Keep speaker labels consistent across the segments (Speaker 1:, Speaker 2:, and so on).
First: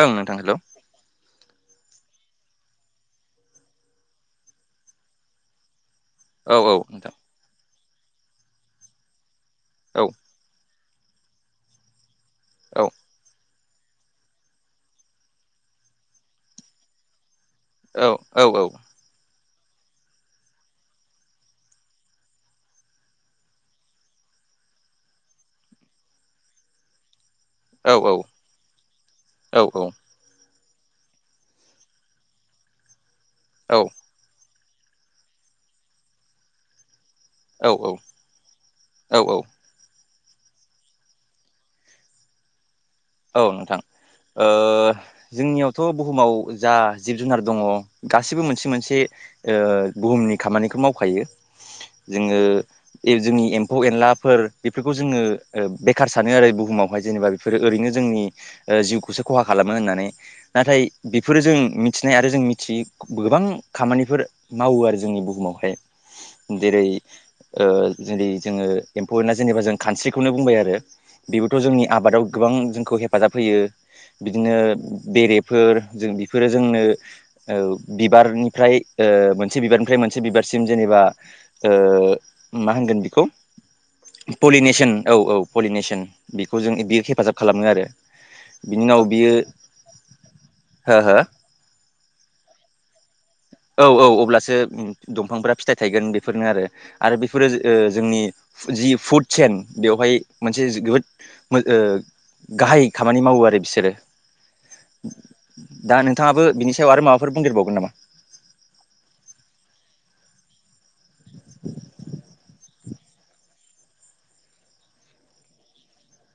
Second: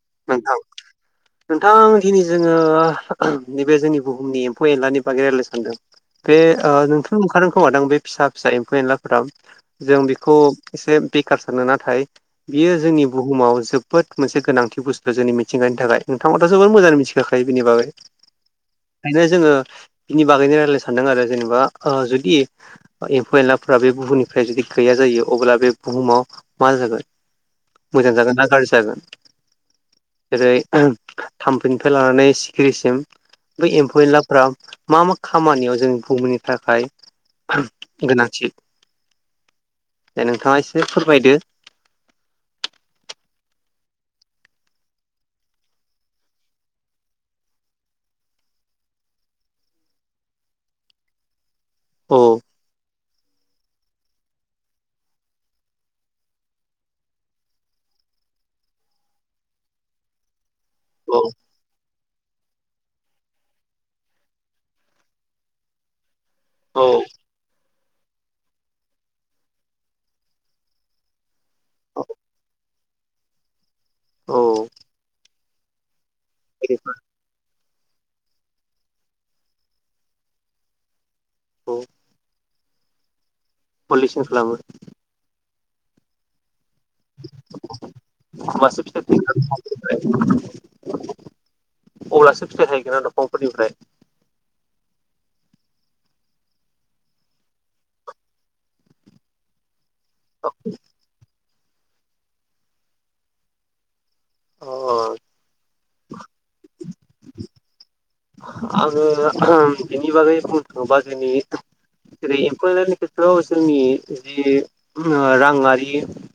Speaker 1: ओं नोंथां हेलौ
Speaker 2: नोंथां दिनि जोङो नैबे जोंनि बुहुमनि एम्फौ एनलानि बागै रायज्लायनो सानदों बे
Speaker 1: औ औ
Speaker 2: ओ नोंथ
Speaker 1: नोंथां
Speaker 2: नुखादों खोमादों बे फिसा फिसा एम्फौ एनलाफोराव जों
Speaker 1: औ
Speaker 2: बेखौ एसे बेखार सानो नाथाय बियो
Speaker 1: औ
Speaker 2: जोंनि बुहुमाव जोब बोद मोनसे गोनांथि बुस्थु जोंनि मिथिंगानि थाखाय नोंथांआथ जोबोर मोजां मिथिखा खायो बिनि बागै
Speaker 1: औ औ
Speaker 2: ओंखायनो जोङो बिनि बागैनो रायज्लायनो सानदों आरो जेनेबा ओ जुदि एम्फौ एनलाफ्रा बे बुहुमनिफ्राय जुदि गैया जायो अब्ला बे बुहुमाव मा जागोन
Speaker 1: औ
Speaker 2: मोजां जागोन ना गाज्रि जागोन
Speaker 1: औ औ
Speaker 2: ओेरै थाम्फैनिफ्राय लानानै सिखिरिसिम बै एम्फौ एनला फोरा मा मा खामानियाव जोंनि बुुमनि थाखाय
Speaker 1: औ
Speaker 2: गोनांथि
Speaker 1: औ
Speaker 2: दा नोंथाङा एसे फोरमायदो
Speaker 1: औ नोंथां ओ जोंनियावथ बुहुमाव जा जिब जुनार दङ गासिबो मोनसे मोनसे ओ बुहुमनि खामानिखौ मावखायो
Speaker 2: औ
Speaker 1: जोङो जोंनि एम्फौ एनलाफोर बेफोरखौ जोङो ओ बेखार सानो आरो बुहुमावहाय जेनेबा बेफोरो ओरैनो जोंनि ओ जिउखौसो खहा खालामो होननानै नाथाय
Speaker 2: औ
Speaker 1: बेफोरो जों मिथिनाय आरो जों मिथियै गोबां खामानिफोर मावो आरो जोंनि बुहुमावहाय। जेरै
Speaker 2: औ
Speaker 1: ओ जेरै जोङो एम्फौ एना जेनेबा जों खानस्रिखौनो बुंबाय आरो बेबोथ' जोंनि आबादाव गोबां जों खौ हेफाजाब होयो
Speaker 2: औ
Speaker 1: बिदिनो बेरेफोर जों बेफोरो जोंनो
Speaker 2: एरिफोरखौ
Speaker 1: ओ बिबारनिफ्राय ओ मोनसे बिबारनिफ्राय मोनसे बिबारसिम जेनेबा ओ मा होनगोन बेखौ
Speaker 2: पलिउसन खालामो
Speaker 1: पलिनेसन औ औ पलिनेसन बेखौ जों बेयो हेफाजाब खालामो आरो
Speaker 2: [unintelligible] अब्लासो
Speaker 1: बिनि उनाव बियो हो हो
Speaker 2: फिथाय थायगोन।
Speaker 1: औ औ अब्लासो ओ दं दंफांफोरा फिथाइ थायगोन बेफोरनो आरो आरो बेफोरो ओ जोंनि जि फुड सेन बेवहाय मोनसे जोबोद ओ गाहाय खामानि मावो आरो बिसोरो।
Speaker 2: अ
Speaker 1: दा नोंथाङाबो बिनि सायाव आरो माबाफोर बुंदेरबावगोन नामा?
Speaker 2: आङो बिनि बागै बुंनो थाङोबा जोनि जेरै एम्फौ एनलानि खेथ्रआव जोंनि जि ओ राङारि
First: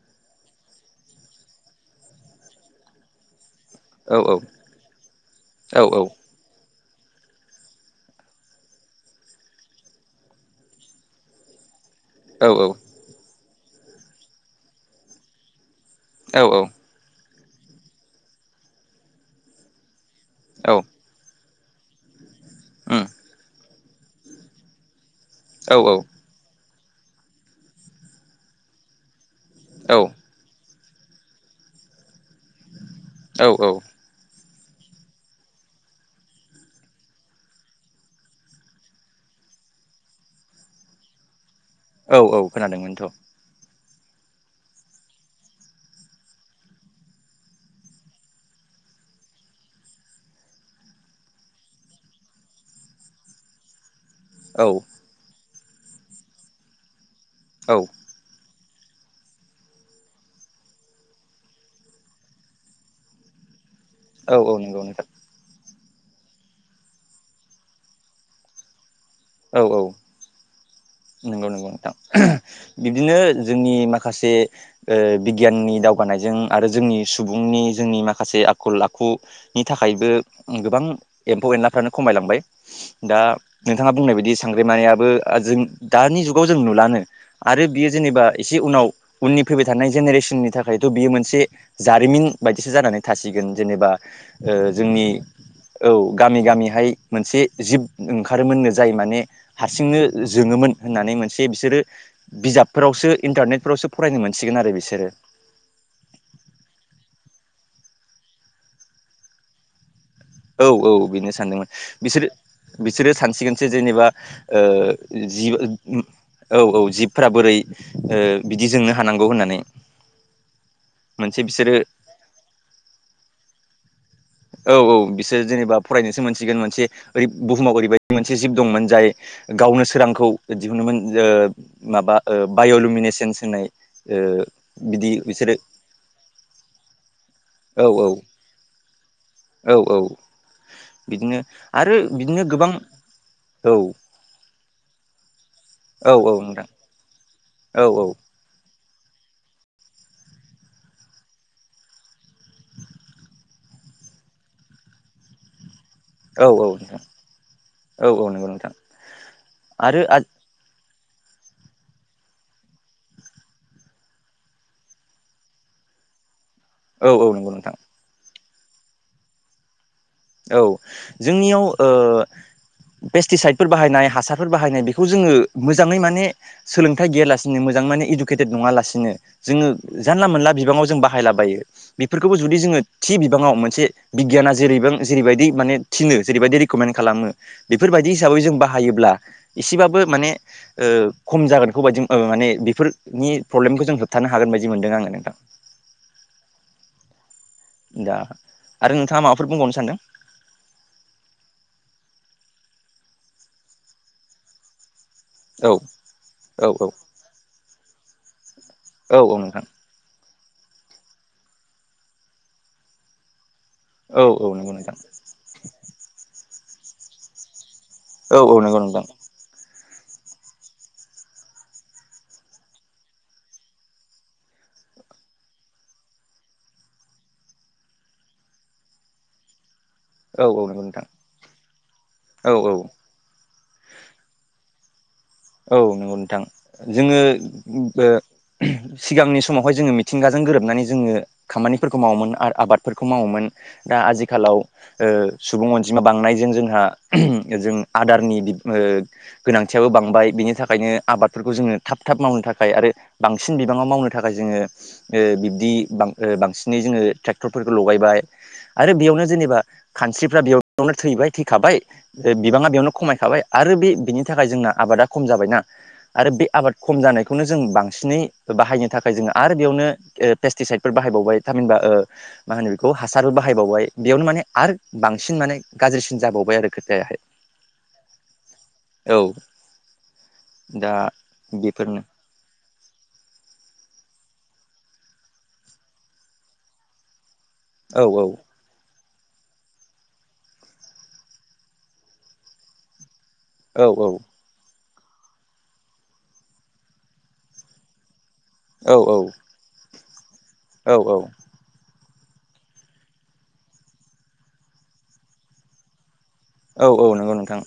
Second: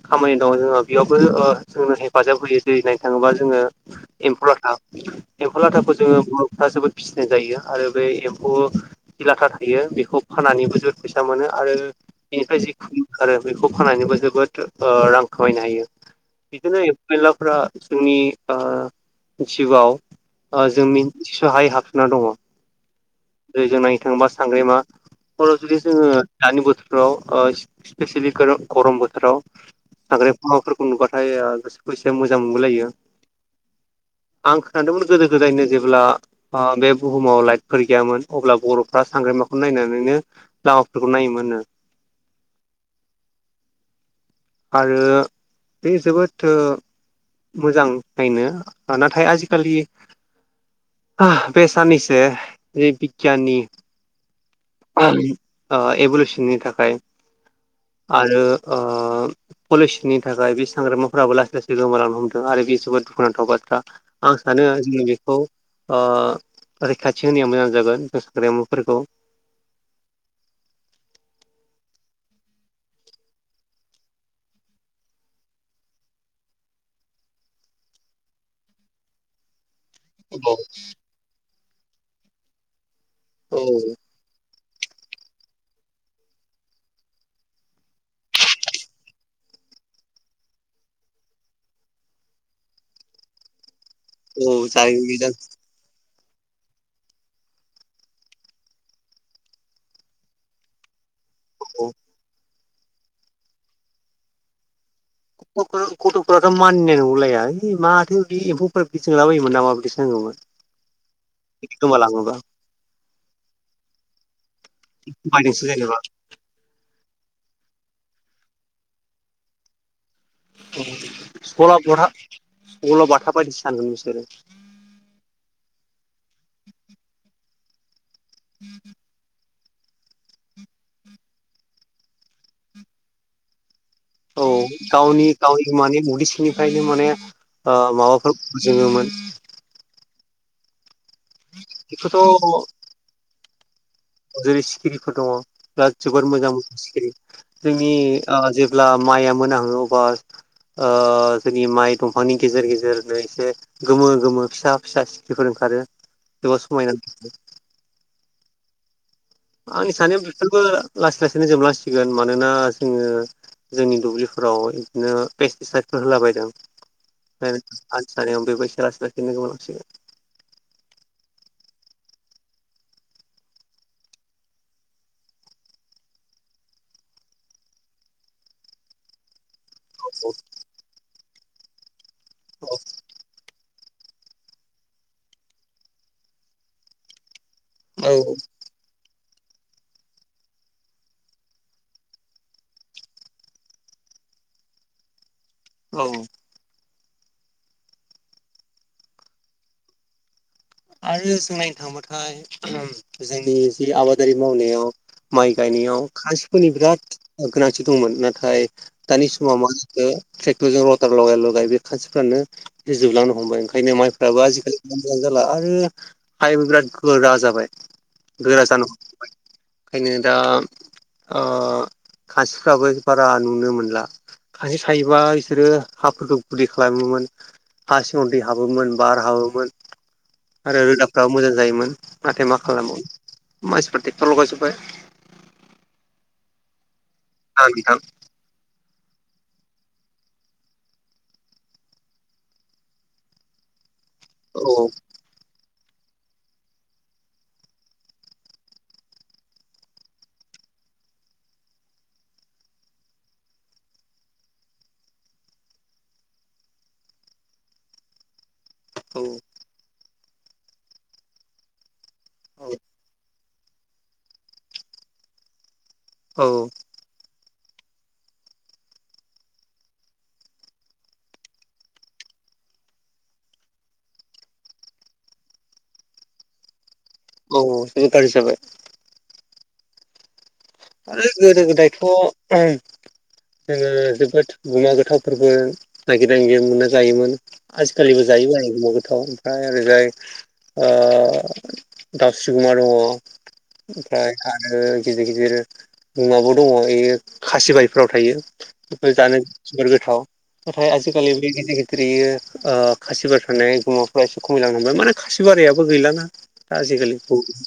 Speaker 2: खामानि दङ जोंहा बेयावबो जोंनो हेफाजाब होयो दै नायनो थाङोबा जोङो
Speaker 1: औ औ
Speaker 2: एम्फौ लाथा एम्फौ लाथाखौ
Speaker 1: औ
Speaker 2: जोङो बर'फोरा जोबोद फिसिनाय जायो आरो बे एम्फौ जि लाथा थायो बेखौ फाननानैबो जोबोद फैसा मोनो आरो
Speaker 1: औ
Speaker 2: बेनिफ्राय जि खुन ओंखारो बेखौ फानानैबो जोबोद ओ रां खामायनो हायो।
Speaker 1: औ
Speaker 2: बिदिनो एम्फौ एनलाफोरा जोंनि ओ जिउआव
Speaker 1: औ
Speaker 2: जों मिथिस' हायै हाबसोना दङ।
Speaker 1: उम
Speaker 2: जि जों नायनो थाङोबा सांग्रेमा खर' जुदि
Speaker 1: औ
Speaker 2: जोङो दानि बोथोराव ओ सिफेसिलि गो-गरम बोथोराव
Speaker 1: औ
Speaker 2: सांग्रेमाफोर नुबाथाय गासोखौ एसे मोजां मोनबोलायो।
Speaker 1: औ
Speaker 2: आं खोनादोंमोन गोदो गोदायनो जेब्ला ओ बे बुहुमाव लाइटफोर गैयामोन अब्ला बर'फ्रा सांग्रेमाखौ नायनानैनो लामाफोरखौ नायोमोन नो।
Speaker 1: औ औ खोनादोंमोनथ'।
Speaker 2: आरो बे जोबोद ओ मोजां नायनो नाथाय आजिखालि बे साननैसो बिगियाननि
Speaker 1: औ
Speaker 2: ओ एभुलेसननि थाखाय आरो ओ पलिसनि थाखाय बे साग्रेमाफोराबो लासै लासै गोमालांनो हमदों आरो बे जोबोद दुखुनांथाव बाथ्रा।
Speaker 1: औ
Speaker 2: आं सानो
Speaker 1: नंगौ
Speaker 2: जोङो
Speaker 1: नोंथां
Speaker 2: बेखौ ओ रैखाथि होनाया मोजां जागोन बे साग्रेमाफोरखौ।
Speaker 1: औ औ नंगौ नंगौ नोंथां बिब्दिनो जोंनि माखासे ओ बिगियाननि दाव गानायजों आरो जोंनि सुबुंनि जोंनि माखासे आखल आखुनि थाखायबो
Speaker 2: औ
Speaker 1: गोबां एम्फौ एनलाफ्रानो खमायलांबाय दा
Speaker 2: औ
Speaker 1: नोंथाङा बुंनाय बायदि सांग्रेमायाबो आ-जों दानि जुगाव जों नुलानो आरो बियो जेनेबा एसे उनाव उननि फैबाय थानाय जेनेरेसननि थाखाय थ' बियो मोनसे जारिमिन बायदिसो जानानै थासिगोन जेनेबा ओ
Speaker 2: औ जायो
Speaker 1: जोंनि
Speaker 2: बिदां
Speaker 1: औ गामि गामिहाय मोनसे जिब ओंखारोमोन जाय माने हारसिंनो जोङोमोन। होननानै मोनसे बिसोरो
Speaker 2: औ
Speaker 1: बिजाबफोरावसो इन्टारनेटफोरावसो फरायनो मोनसिगोन आरो बिसोरो
Speaker 2: गथ' गथ'फोराथ' मानिनाय नंलाया ओइ माथो एम्फौफोरा बिरथिंलाबोयोमोन नामा बिदिनो
Speaker 1: औ औ बेनो सानदोंमोन बिसोर
Speaker 2: गोमालाङोबा
Speaker 1: बिसोरो सानसिगोनसो जेनेबा ओ जि
Speaker 2: बायदोंसो जेनेबा
Speaker 1: औ औ जिबफ्रा बोरै ओ बिदि जोंनो हानांगौ होननानै। मोनसे
Speaker 2: सल'
Speaker 1: बिसोरो
Speaker 2: बथा सल' बाथा बायदिसो सानगोन बिसोरो
Speaker 1: औ औ बिसोर जेनेबा फरायनोसो मोनसिगोन मोनसे ओरै बुहुमाव ओरैबायदि मोनसे जिब दंमोन जाय गावनो सोरांखौ दिहुमोन माबा बाय'लुमिनेसन्स होननाय ओ
Speaker 2: औ
Speaker 1: बिदि
Speaker 2: गावनि
Speaker 1: बिसोरो
Speaker 2: गावनि माने उदैसिनिफ्रायनो माने ओ
Speaker 1: औ औ
Speaker 2: माबाखौ जोङोमोन।
Speaker 1: औ औ बिदिनो आरो
Speaker 2: बेखौथ'
Speaker 1: बिदिनो गोबां औ
Speaker 2: जेरै सिखिरिफोर दङ' बिराद
Speaker 1: औ
Speaker 2: जोबोद
Speaker 1: औ
Speaker 2: मोजां
Speaker 1: नोंथां
Speaker 2: मोजां सिखिरि
Speaker 1: औ
Speaker 2: जोंनि ओ जे ब्ला माइआ मोन ओ अब्ला ओ जोंनि माइ दंफांनि गेजेर गेजेरनो एसे गोमो गोमो फिसा फिसा सिख्रिफोर ओंखारो
Speaker 1: औ
Speaker 2: जोबोदब
Speaker 1: औ
Speaker 2: समायना
Speaker 1: नोंथां औ औ नंगौ नोंथां
Speaker 2: आंनि
Speaker 1: आरो
Speaker 2: साननायाव बेफोरबो लासै लासैनो जोबलांसिगोन मानोना जोङो जोंनि दुब्लिफोराव बिदिनो पेस्टिसाइदफोर होलाबायदों
Speaker 1: औ औ
Speaker 2: [unintelligible]
Speaker 1: नंगौ नोंथां
Speaker 2: लासै लासैनो गोमालांसिगोन
Speaker 1: औ जोंनियाव ओ पेस्टिसाइदफोर बाहायनाय हासारफोर बाहायनाय बेखौ जोङो मोजाङै माने सोलोंथाइ गैयालासिनो मो जां माने इडुकेटेड नङा लासिनो जोङो जानला मोनला बिबाङाव जों बाहायलाबायो बेफोरखौबो जुदि जोङो थि बिबाङाव मोनसे बिगियाना जेरैबों जेरैबायदि माने थिनो जेरैबायदि रेकमेन्ड खालामो
Speaker 2: औ
Speaker 1: बेफोरबायदि हिसाबै जों बाहायोब्ला एसेबाबो माने ओ खम जागोनखौ बायदि माने बेफोरनि प्रब्लेमखौ जों होबथानो हागोन बायदि मोनदों आ नोंथां।
Speaker 2: औ
Speaker 1: दा आरो नोंथाङा माबाफोर बुंबावनो सानदों?
Speaker 2: आरो जों नायनो थांबाथाय जोंनि जि आबादारि मावनायाव माइ
Speaker 1: औ
Speaker 2: गायनायाव
Speaker 1: औ
Speaker 2: खान्सिफोरनि
Speaker 1: औ
Speaker 2: बिराद गोनांथि दंमोन नाथाय
Speaker 1: औ
Speaker 2: दानि
Speaker 1: औ नोंथां
Speaker 2: समाव [unintelligible] ट्रेक्टरजों रटार लगाय लगाय बे खान्सिफ्रानो जोबलांनो हमबाय खायनो
Speaker 1: औ
Speaker 2: माइफ्राबो
Speaker 1: औ नंगौ नोंथां
Speaker 2: आजिखालि जाला आरो हायो बिराद गोरा जाबाय
Speaker 1: औ औ
Speaker 2: गोरा
Speaker 1: नंगौ
Speaker 2: जानो
Speaker 1: नोंथां।
Speaker 2: ओंखायनो दा ओ खान्स्रिफ्राबो बारा नुनो मोनला। खान्स्रि सायोबा बिसोरो हाफोरखौ गुदै खालामोमोन हासिङाव दै हाबोमोन बार हाबोमोन
Speaker 1: औ औ नंगौ
Speaker 2: आरो
Speaker 1: नोंथां
Speaker 2: रोदाफ्राबो मोजां जायोमोन नाथाय
Speaker 1: औ
Speaker 2: मा खालामबावनो मासफ्रा टेकतर लगायजोबबाय
Speaker 1: औ नंगौ नोंथां जोङो
Speaker 2: ना नोंथां
Speaker 1: ओ सिगांनि समावहाय जोङो मिथिंगाजों गोरोबनानै जोङो खामानिफोरखौ मावोमोन आरो आबादफोरखौ मावोमोन दा आजिखालाव
Speaker 2: औ
Speaker 1: ओ सुबुं अन जिमा बांनायजों जोंहा जों आदारनि बिब ओ गोनांथियाबो बांबाय बिनि थाखायनो आबादफोरखौ जोङो थाब थाब मावनो थाखाय आरो बांसिन बिबाङाव मावनो थाखाय जोङो ओ बिब्दि बां-बांसिनै जोङो ट्रेक्टरफोरखौ लगायबाय आरो
Speaker 2: औ
Speaker 1: बेयावनो जेनेबा खानस्रिफ्रा बेयावयावनो थैबाय थैखाबाय बिबाङा बेयावनो खमायखाबाय आरो बे बिनि थाखाय जोंना आबादा खम जाबायना आरो बे
Speaker 2: औ
Speaker 1: आबाद खम जानायखौनो जों बांसिनै बाहायनो थाखाय जोङो आरो बेयावनो पेस्टिसाइदफोर बाहायबावबाय थामहिनबा ओ मा होनो बेखौ हासारबो बाहायबावबाय बेयावनो माने आरो बांसिन माने गाज्रिसिन जाबावबाय आरो खोथायाहाय।
Speaker 2: औ बिराद गारजि जाबाय
Speaker 1: औ दा
Speaker 2: ओ गोदो गोदायथ'
Speaker 1: बेफोरनो
Speaker 2: जोङो जोबोद गुमा गोथावफोरबो नागिर मोनो जायोमोन।
Speaker 1: औ
Speaker 2: आजिखालिबो जायोबो [unintelligible] ओमफ्राय ओरैजाय दाउस्रिगुमा दङ
Speaker 1: औ औ
Speaker 2: ओमफ्राय आरो गिदिर गिदिर मुङाबो दङ बे खासि बारिफोराव थायो
Speaker 1: औ
Speaker 2: बेफोर जानो जोबोर गोथाव नाथाय
Speaker 1: औ
Speaker 2: आजिखालि बे गिदिर ग्रेयो खासिबार थानाय बिमाफ्रा एसे खमायलांनो थांबाय माने खासिबारियाबो गैलाना दा
Speaker 1: औ औ
Speaker 2: आजिखालि
Speaker 1: नंगौ नोंथां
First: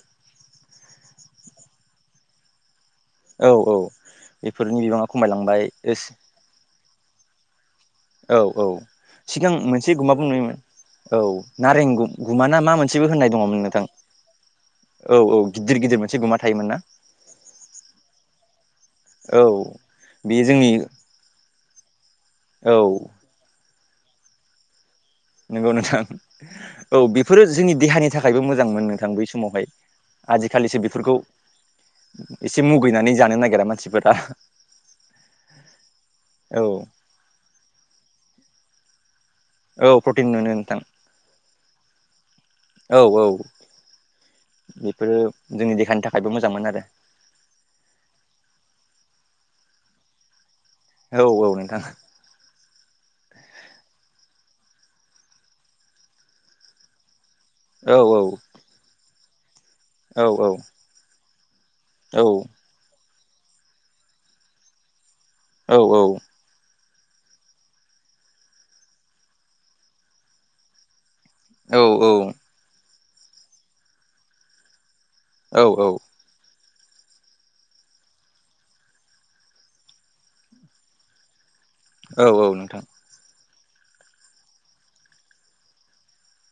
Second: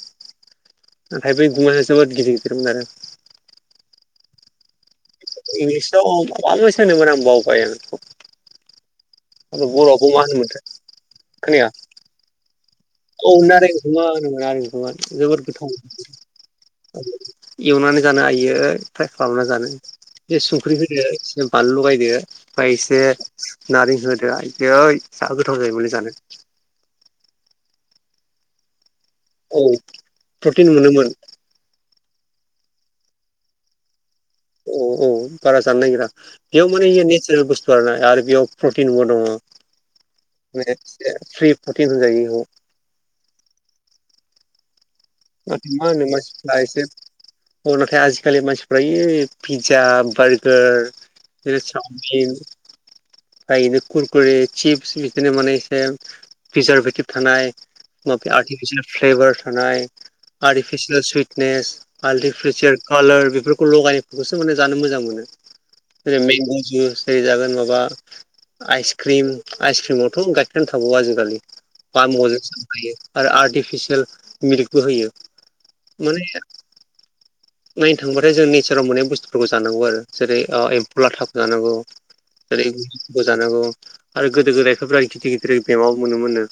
Speaker 2: [unintelligible] गुम गिदिर गिदिरमोन आरो
Speaker 1: औ औ बेफोरनि बिबाङा खमायलांबाय
Speaker 2: इंलिसाव माबा मोनसे होनोमोन आं बावबाय
Speaker 1: औ औ सिगां
Speaker 2: आरो
Speaker 1: मोनसे
Speaker 2: बर'आवबो
Speaker 1: गुमा
Speaker 2: मा
Speaker 1: बुंमोन
Speaker 2: होनोमोनथाय
Speaker 1: औ
Speaker 2: खोनाया
Speaker 1: नारें गुमा ना मा मोनसे
Speaker 2: औ नारें गुमा होनो नारेंगुमा
Speaker 1: औ औ
Speaker 2: जोबोद गोथाव
Speaker 1: गिदिर गिदिर मोनसे गुमा थायोमोन ना
Speaker 2: एवनानै जानो हायो फ्राय
Speaker 1: औ
Speaker 2: खालामना जानो बे
Speaker 1: बेयो जोंनि
Speaker 2: संख्रि होदो बिनो बानलु लगायदो
Speaker 1: औ
Speaker 2: ओमफ्राय एसे नारें होदो आइयै
Speaker 1: नंगौ नोंथां औ बेफोरो जोंनि देहानि थाखायबो मोजां मोन नों थां बै
Speaker 2: औ
Speaker 1: समावहाय
Speaker 2: प्रटिन
Speaker 1: आजिखालिसो
Speaker 2: मोनोमोन
Speaker 1: बेफोरखौ एसे मुगैनानै जानो नागिरा मानसिफोरा
Speaker 2: औ औ बारा‌ जानो नागेरा
Speaker 1: औ
Speaker 2: बेयाव माने नेसारेल बुसथु आरो बेयाव प्रटिनबो दङ
Speaker 1: औ प्रटिन मोनो नोंथां
Speaker 2: बेराद फ्रि प्रटिन होनजायो बेखौ
Speaker 1: बे
Speaker 2: नाथाय मा होनो मानसिफ्रा एसे औ नाथाय आजिखालि मानसिफ्रा इ पिज्जा बार्गार
Speaker 1: आरो औ औ
Speaker 2: बिनो
Speaker 1: नोंथां
Speaker 2: चावमिन म इनो खुरकुरि चिप्स बिदिनो माने एसे प्रिजारभेटिभ थानाय
Speaker 1: औ
Speaker 2: माब आर्टिफिसियेल फ्लेभार थानाय
Speaker 1: औ
Speaker 2: आर्टिफिसियेल सुइटनेस
Speaker 1: औ
Speaker 2: आल्टिफसियार कालार बेफोरखौ लगायनायफोरखौसो माने जानो मोजां मोनो।
Speaker 1: औ
Speaker 2: जेरै मेग' जुस एरै जागोन माबा आइस क्रिम आइस क्रिमावथ' गायखेरानो थाबावो आजिखालि पामल हायो आरो आर्टिफिसियेल मिल्कबो होयो
Speaker 1: औ
Speaker 2: मोनैया नायनो थांबाथाय जों नेचाराव मोननाय बुस्थुफोरखौ जानांगौ आरो जेरै एम्फौ लाथा जानांगौ
Speaker 1: औ औ
Speaker 2: एरै
Speaker 1: नोंथां
Speaker 2: बोजानांगौ आरो गोदो गोदायफोर गिदिर गिदिर बेमकआव मोनोमोन नो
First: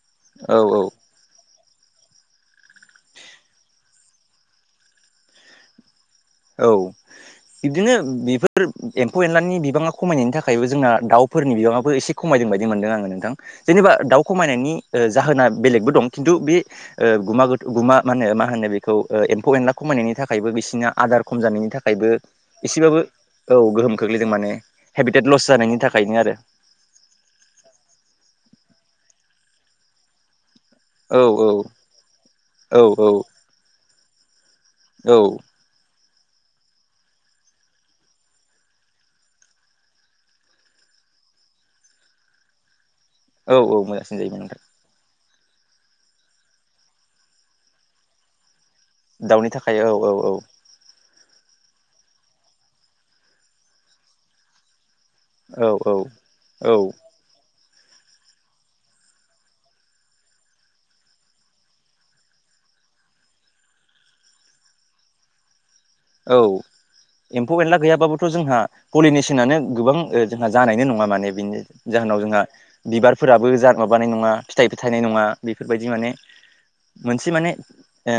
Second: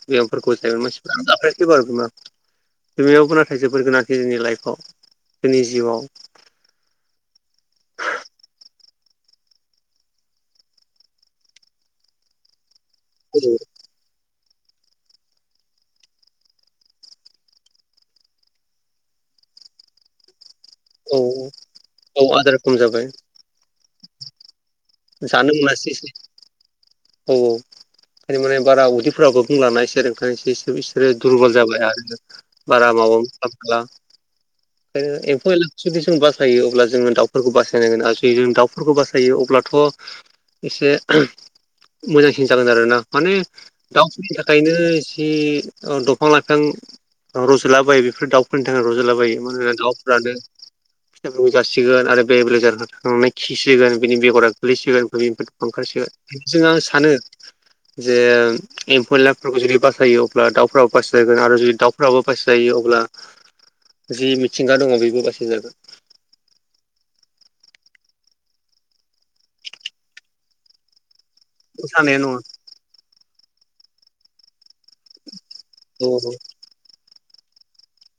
Speaker 1: औ औ
Speaker 2: [unintelligible] एबार गोमाखै बिमायावबो नाथाय जोबोर गोनांथि जोंनि लाइफआव जोंनि जिउआव
Speaker 1: औ बिदिनो बेफोर एम्फौ एनलानि बिबाङा खमायनायनि थाखायबो जोंना दाउ फोरनि बिबाङाबो एसे खमायदों बायदि मोनदों आङो नोंथां जेनेबा दाउ खमायनायनि जाहोना बेलेगबो दं खिन्थु बे गुमा मा होनो मा होनो बेखौ एम्फौ एनला खमायनायनि थाखायबो बिसिना
Speaker 2: औ
Speaker 1: आदार खम जानायनि थाखायबो
Speaker 2: औ आदार खम
Speaker 1: एसेबाबो
Speaker 2: जाबाय
Speaker 1: औ गोहोम खोख्लैदों माने। हेबिटेट लस
Speaker 2: जानो
Speaker 1: जानायनि
Speaker 2: मोनासै
Speaker 1: थाखायनो आरो
Speaker 2: औ औ माने बारा उदैफोराबो सुफुं लानाय [unintelligible] बिसोरो
Speaker 1: औ औ
Speaker 2: दुरबल जाबाय आरो
Speaker 1: औ
Speaker 2: बारा माबाो
Speaker 1: औ
Speaker 2: खालामला ओ
Speaker 1: औ
Speaker 2: एम्फौ [unintelligible] जों बासायो अब्ला जोङो दाउफोरखौ बासायनांगोन आरो जु जों दाउफोरखौ बासायो अब्ला थ' एसे मोजांसिन जागोन आरोना माने
Speaker 1: औ औ मोजांसिन
Speaker 2: दाउफोरनि
Speaker 1: जायोमोन नोंथां
Speaker 2: थाखायनो जि दंफां लाइफां रज'ला बायो बेफोर दाउ फोरनि थाखाय रंजालाबायो
Speaker 1: दाउनि
Speaker 2: मानोना
Speaker 1: थाखाय औ औ
Speaker 2: दाउफ्रानो जासिगोन आरो बे बेल जार थांनानै खिसिगोन बिनि बेगरा गोग्लैसिगोन निफ्राय
Speaker 1: औ
Speaker 2: ओंखारसो
Speaker 1: औ
Speaker 2: बेजों आं सानो जे एम्फौ एनलाइफोरखौ जुदि बासायो अब्ला दाउफ्राबो बाससि जागोन आरो जुदि दाउफ्राबो बासिजायो अब्ला अब्ला जि मिथिंगा दङ बेबो बासायगोन
Speaker 1: थ' जोंहा पलिनेसनानो गोबां ओ जोंहा जानाय नङा माने बिनि
Speaker 2: सानाया
Speaker 1: जाहोनाव
Speaker 2: नङा
Speaker 1: जोंहा बिबारफोराबो जाद माबानाय नङा फिथाइबो थानायनाय नङा बेफोरबायदि
Speaker 2: औ
Speaker 1: माने मोनसे मोनसे माने ओ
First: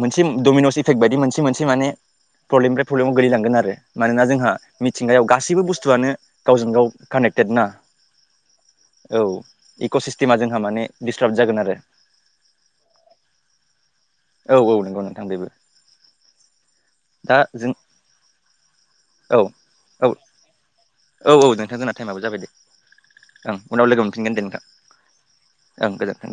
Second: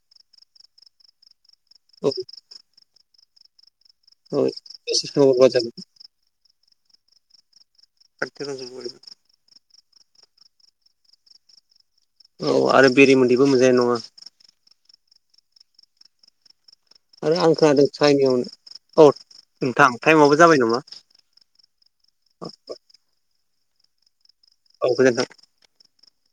Speaker 1: मोनसे दमिनिटक बायदि मोनसे मोनसे
Speaker 2: औ
Speaker 1: फ्रब्लेनिफ्राय फ्रब्लेम गोगलैलांगोन आरो मानोना
Speaker 2: औ
Speaker 1: जोंहा मिथिंगायाव गासैबो बुस्थुआनो गावजों गाव कानेक्टेड ना
Speaker 2: [unintelligible]
Speaker 1: क सिस्टेमा जोंहा माने दिडस्टार्ब जागोन आरो।
Speaker 2: औ आरो बेरि मन्दैबो मोजाङानाय नङा।
Speaker 1: थांबायबो
Speaker 2: आरो आं खोनादों चाइनि [unintelligible]
Speaker 1: औ
Speaker 2: नोंथां
Speaker 1: औ
Speaker 2: टाइमाबबो जाबाय नामा।
Speaker 1: औ - औ नोंथां जोंना टाइमाबबो जाबाय दे ओं उनाव लोगो मोनफिनगोन दे।
Speaker 2: औ गोजोनथों।
Speaker 1: औ गोजोनथों।